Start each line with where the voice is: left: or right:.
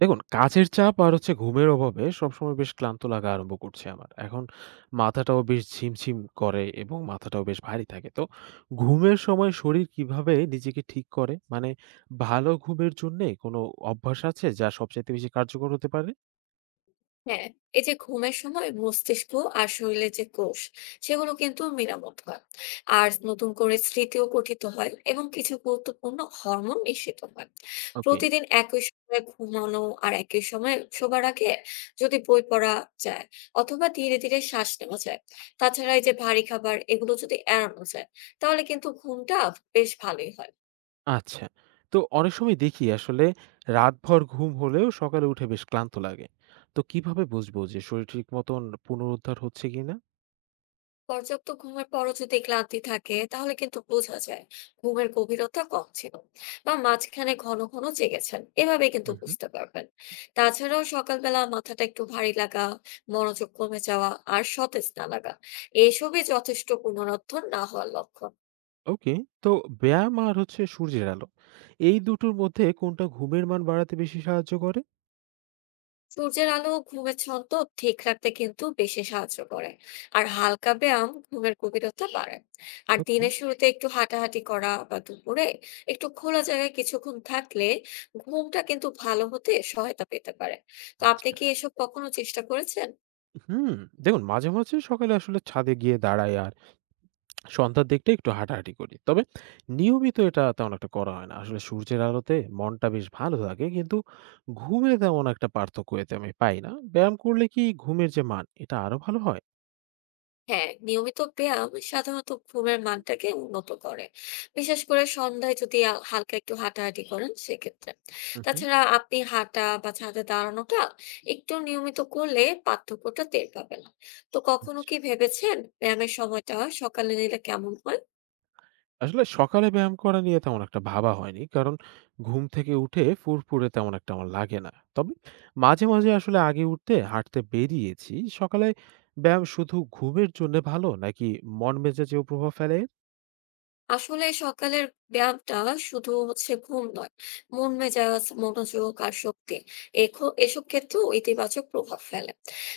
right: দেখুন, কাজের চাপ আর হচ্ছে ঘুমের অভাবে সবসময় বেশ ক্লান্ত লাগা আরম্ভ করছে আমার। এখন মাথাটাও বেশ ঝিমঝিম করে এবং মাথাটাও বেশ ভারী থাকে। তো ঘুমের সময় শরীর কিভাবে নিজেকে ঠিক করে? মানে ভালো ঘুমের জন্যে কোনো অভ্যাস আছে যা সবচাইতে বেশি কার্যকর হতে পারে?
left: হ্যাঁ, এই যে ঘুমের সময় মস্তিষ্ক আর শরীরের যে কোষ সেগুলো কিন্তু মেরামত হয়, আর নতুন করে স্মৃতিও গঠিত হয় এবং কিছু গুরুত্বপূর্ণ হরমোন নিঃসৃত হয়।
right: ওকে।
left: প্রতিদিন একই সময়ে ঘুমানো আর একই সময়ে শোবার আগে যদি বই পড়া যায় অথবা ধীরে ধীরে শ্বাস নেওয়া যায়, তাছাড়া এই যে ভারী খাবার এগুলো যদি এড়ানো যায়, তাহলে কিন্তু ঘুমটা বেশ ভালোই হয়।
right: আচ্ছা। তো অনেক সময় দেখি আসলে রাতভর ঘুম হলেও সকালে উঠে বেশ ক্লান্ত লাগে। তো কিভাবে বুঝবো যে শরীর ঠিক মতন পুনরুদ্ধার হচ্ছে কিনা?
left: পর্যাপ্ত ঘুমের পরও যদি ক্লান্তি থাকে তাহলে কিন্তু বোঝা যায় ঘুমের গভীরতা কম ছিল বা মাঝখানে ঘন ঘন জেগেছেন, এভাবে কিন্তু
right: হুম, হুম।
left: বুঝতে পারবেন। তাছাড়াও সকালবেলা মাথাটা একটু ভারী লাগা, মনোযোগ কমে যাওয়া আর সতেজ না লাগা, এসবই যথেষ্ট পুনরুত্থান না হওয়ার লক্ষণ।
right: ওকে। তো ব্যায়াম আর হচ্ছে সূর্যের আলো, এই দুটোর মধ্যে কোনটা ঘুমের মান বাড়াতে বেশি সাহায্য করে?
left: সূর্যের আলো ও ঘুমের ছন্দ ঠিক রাখতে কিন্তু বেশি সাহায্য করে, আর হালকা ব্যায়াম ঘুমের গভীরতা বাড়ায়। আর
right: ওকে।
left: দিনের শুরুতে একটু হাঁটাহাঁটি করা বা দুপুরে একটু খোলা জায়গায় কিছুক্ষণ থাকলে ঘুমটা কিন্তু ভালো হতে সহায়তা পেতে পারে। তো আপনি
right: আচ্ছা।
left: কি এসব কখনো চেষ্টা করেছেন?
right: হুম। দেখুন, মাঝে মাঝে সকালে আসলে ছাদে গিয়ে দাঁড়াই আর সন্ধ্যার দিকটা একটু হাঁটাহাঁটি করি, তবে নিয়মিত এটা তেমন একটা করা হয় না। আসলে সূর্যের আলোতে মনটা বেশ ভালো থাকে, কিন্তু ঘুমে তেমন একটা পার্থক্য এতে আমি পাই না। ব্যায়াম করলে কি ঘুমের যে মান, এটা আরো ভালো হয়?
left: হ্যাঁ, নিয়মিত ব্যায়াম সাধারণত ঘুমের মানটাকে উন্নত করে। বিশেষ করে সন্ধ্যায় যদি হালকা একটু হাঁটাহাঁটি করেন সেক্ষেত্রে।
right: হুম, হুম।
left: তাছাড়া আপনি হাঁটা বা ছাদে দাঁড়ানোটা একটু নিয়মিত করলে পার্থক্যটা টের পাবেন। তো কখনো
right: আচ্ছা।
left: কি ভেবেছেন ব্যায়ামের সময়টা সকালে নিলে কেমন হয়?
right: আসলে সকালে ব্যায়াম করা নিয়ে তেমন একটা ভাবা হয়নি। কারণ ঘুম থেকে উঠে ফুরফুরে তেমন একটা আমার লাগে না। তবে মাঝে আসলে আগে উঠতে হাঁটতে বেরিয়েছি। সকালে ব্যায়াম শুধু ঘুমের জন্যে ভালো নাকি মন মেজাজেও প্রভাব ফেলে এর?
left: আসলে সকালের ব্যায়ামটা শুধু হচ্ছে ঘুম নয়, মন মেজাজ মনোযোগ আর শক্তি এসব ক্ষেত্রেও ইতিবাচক প্রভাব ফেলে।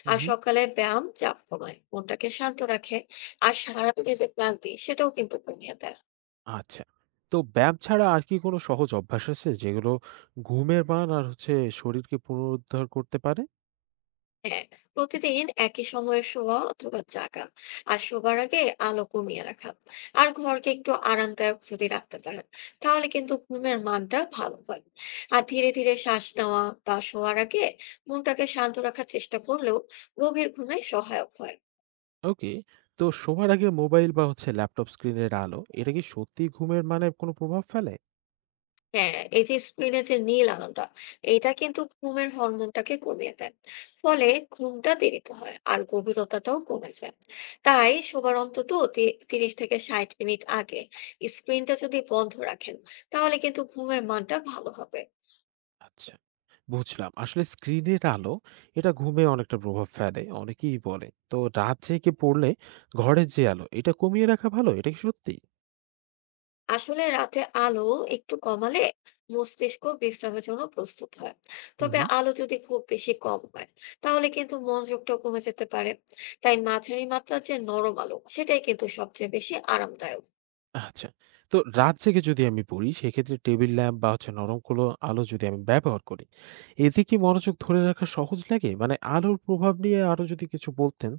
right: উম
left: আর
right: হুম।
left: সকালে ব্যায়াম চাপ কমায়, মনটাকে শান্ত রাখে, আর সারাদিনে যে ক্লান্তি সেটাও কিন্তু কমিয়ে দেয়।
right: আচ্ছা। তো ব্যায়াম ছাড়া আর কি কোনো সহজ অভ্যাস আছে যেগুলো ঘুমের মান আর হচ্ছে শরীরকে পুনরুদ্ধার করতে পারে?
left: হ্যাঁ, প্রতিদিন একই সময়ে শোয়া অথবা জাগা, আর শোবার আগে আলো কমিয়ে রাখা, আর ঘরকে একটু আরামদায়ক যদি রাখতে পারেন, তাহলে কিন্তু ঘুমের মানটা ভালো হয়। আর ধীরে ধীরে শ্বাস নেওয়া বা শোয়ার আগে মনটাকে শান্ত রাখার চেষ্টা করলেও গভীর ঘুমে সহায়ক হয়।
right: ওকে। তো শোবার আগে মোবাইল বা হচ্ছে ল্যাপটপ স্ক্রিনের আলো, এটা কি সত্যিই ঘুমের মানে কোনো প্রভাব ফেলে?
left: হ্যাঁ, এই যে স্ক্রিনে যে নীল আলোটা, এটা কিন্তু ঘুমের হরমোনটাকে কমিয়ে দেয়। ফলে ঘুমটা দেরিতে হয় আর গভীরতাটাও কমে যায়। তাই শোবার অন্তত 30 থেকে 60 মিনিট আগে স্ক্রিনটা যদি বন্ধ রাখেন, তাহলে কিন্তু ঘুমের মানটা ভালো হবে।
right: আচ্ছা, বুঝলাম। আসলে স্ক্রিনের আলো, এটা ঘুমে অনেকটা প্রভাব ফেলে। অনেকেই বলে। তো রাত জেগে পড়লে ঘরের যে আলো, এটা কমিয়ে রাখা ভালো। এটা কি সত্যি?
left: আসলে রাতে আলো একটু কমালে মস্তিষ্ক বিশ্রামের জন্য প্রস্তুত হয়।
right: হুম,
left: তবে
right: হুম।
left: আলো যদি খুব বেশি কম হয় তাহলে কিন্তু মনোযোগটাও কমে যেতে পারে। তাই মাঝারি মাত্রার যে নরম আলো সেটাই কিন্তু সবচেয়ে বেশি আরামদায়ক।
right: আচ্ছা। তো রাত জেগে যদি আমি পড়ি, সেক্ষেত্রে টেবিল ল্যাম্প বা হচ্ছে নরম কোনো আলো যদি আমি ব্যবহার করি, এতে কি মনোযোগ ধরে রাখা সহজ লাগে? মানে আলোর প্রভাব নিয়ে আরো যদি কিছু বলতেন।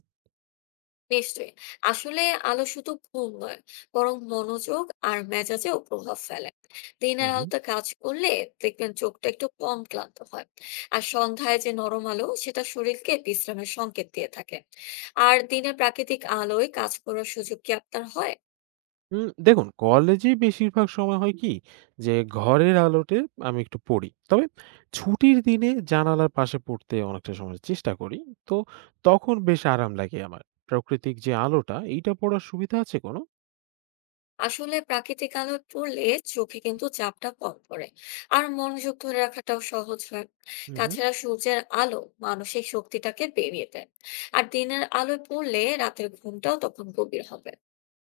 left: নিশ্চয়ই। আসলে আলো শুধু ঘুম নয়, বরং মনোযোগ আর মেজাজেও প্রভাব ফেলে।
right: হুম,
left: দিনের
right: হুম।
left: আলোতে কাজ করলে দেখবেন চোখটা একটু কম ক্লান্ত হয়। আর সন্ধ্যায় যে নরম আলো সেটা শরীরকে বিশ্রামের সংকেত দিয়ে থাকে। আর দিনে প্রাকৃতিক আলোয় কাজ করার সুযোগ কি আপনার হয়?
right: উম, দেখুন, কলেজে বেশিরভাগ সময় হয় কি, যে ঘরের আলোতে আমি একটু পড়ি। তবে ছুটির দিনে জানালার পাশে পড়তে অনেকটা সময় চেষ্টা করি। তো তখন বেশ আরাম লাগে আমার। প্রাকৃতিক যে আলোটা, এইটা পড়ার সুবিধা আছে কোনো?
left: আসলে প্রাকৃতিক আলোয় পড়লে চোখে কিন্তু চাপটা কম পড়ে, আর মনোযোগ ধরে রাখাটাও সহজ হয়।
right: হুম, হুম।
left: তাছাড়া সূর্যের আলো মানসিক শক্তিটাকে বেরিয়ে দেয়, আর দিনের আলোয় পড়লে রাতের ঘুমটাও তখন গভীর হবে।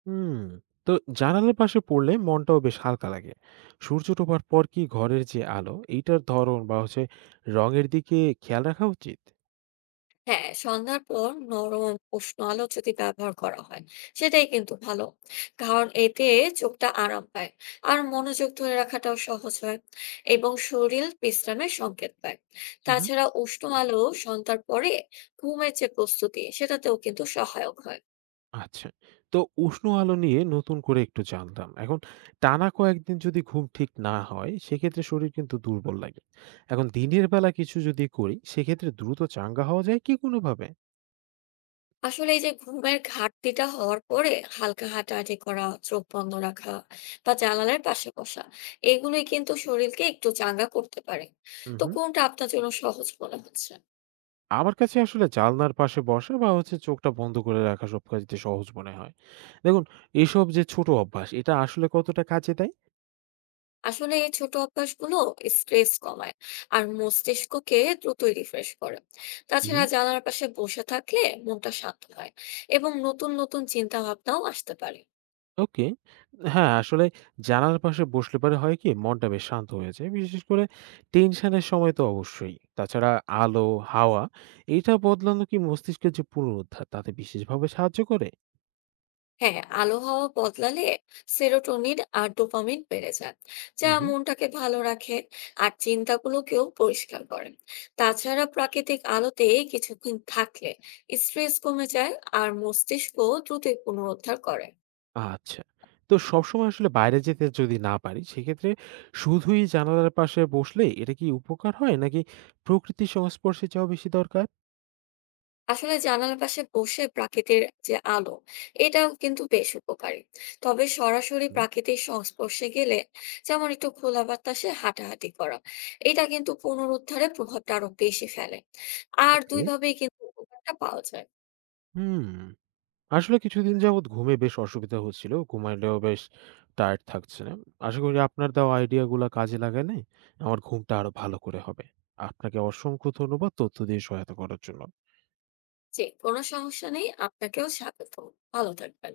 right: হুম, তো জানালার পাশে পড়লে মনটাও বেশ হালকা লাগে। সূর্য ডোবার পর কি ঘরের যে আলো, এইটার ধরন বা হচ্ছে রঙের দিকে খেয়াল রাখা উচিত?
left: হ্যাঁ, সন্ধ্যার পর নরম উষ্ণ আলো যদি ব্যবহার করা হয় সেটাই কিন্তু ভালো। কারণ এতে চোখটা আরাম পায়, আর মনোযোগ ধরে রাখাটাও সহজ হয় এবং শরীর বিশ্রামের সংকেত পায়।
right: হুম।
left: তাছাড়া উষ্ণ আলো সন্ধ্যার পরে ঘুমের যে প্রস্তুতি সেটাতেও কিন্তু সহায়ক হয়।
right: আচ্ছা। তো উষ্ণ আলো নিয়ে নতুন করে একটু জানলাম। এখন টানা কয়েকদিন যদি ঘুম ঠিক না হয়, সেক্ষেত্রে শরীর কিন্তু দুর্বল লাগে। এখন দিনের বেলা কিছু যদি করি, সেক্ষেত্রে দ্রুত চাঙ্গা হওয়া যায় কি কোনোভাবে?
left: আসলে এই যে ঘুমের ঘাটতিটা হওয়ার পরে হালকা হাঁটাহাঁটি করা, চোখ বন্ধ রাখা বা জানালার পাশে বসা, এগুলোই কিন্তু শরীরকে একটু চাঙ্গা করতে পারে।
right: হুম,
left: তো
right: হুম।
left: কোনটা আপনার জন্য সহজ মনে হচ্ছে?
right: আমার কাছে আসলে জানলার পাশে বসা বা হচ্ছে চোখটা বন্ধ করে রাখা সব কাজেতে সহজ মনে হয়। দেখুন, এসব যে ছোট অভ্যাস, এটা আসলে কতটা কাজে দেয়?
left: আসলে এই ছোট অভ্যাসগুলো স্ট্রেস কমায় আর মস্তিষ্ককে দ্রুতই রিফ্রেশ করে।
right: হুম।
left: তাছাড়া জানালার পাশে বসে থাকলে মনটা শান্ত হয় এবং নতুন নতুন চিন্তা ভাবনাও আসতে পারে।
right: ওকে। হ্যাঁ, আসলে জানালার পাশে বসলে পরে হয় কি মনটা বেশ শান্ত হয়ে যায়। বিশেষ করে টেনশনের সময় তো অবশ্যই। তাছাড়া আলো, হাওয়া, এটা বদলানো কি মস্তিষ্কের যে পুনরুদ্ধার, তাতে বিশেষভাবে সাহায্য করে?
left: হ্যাঁ, আলো হাওয়া বদলালে সেরোটোনিন আর ডোপামিন বেড়ে যায়, যা
right: হুম, হুম।
left: মনটাকে ভালো রাখে আর চিন্তাগুলোকেও পরিষ্কার করে। তাছাড়া প্রাকৃতিক আলোতে কিছুক্ষণ থাকলে স্ট্রেস কমে যায় আর মস্তিষ্ক দ্রুতই পুনরুদ্ধার করে।
right: আচ্ছা। তো সবসময় আসলে বাইরে যেতে যদি না পারি, সেক্ষেত্রে শুধুই জানালার পাশে বসলে এটা কি উপকার হয় নাকি প্রকৃতির সংস্পর্শে যাওয়া বেশি দরকার?
left: আসলে জানালার পাশে বসে প্রাকৃতির যে আলো এটাও কিন্তু বেশ উপকারী। তবে সরাসরি
right: হুম,
left: প্রাকৃতিক সংস্পর্শে গেলে, যেমন একটু খোলা বাতাসে হাঁটাহাঁটি করা, এটা কিন্তু পুনরুদ্ধারে প্রভাবটা আরো বেশি ফেলে। আর
right: ওকে।
left: দুইভাবেই কিন্তু উপকারটা পাওয়া যায়।
right: হুম। আসলে কিছুদিন যাবৎ ঘুমে বেশ অসুবিধা হচ্ছিল। ঘুমাইলেও বেশ টায়ার্ড থাকছে না। আশা করি আপনার দেওয়া আইডিয়াগুলা কাজে লাগালে আমার ঘুমটা আরো ভালো করে হবে। আপনাকে অসংখ্য ধন্যবাদ তথ্য দিয়ে সহায়তা করার জন্য।
left: যে কোনো সমস্যা নেই, আপনাকেও স্বাগত। ভালো থাকবেন।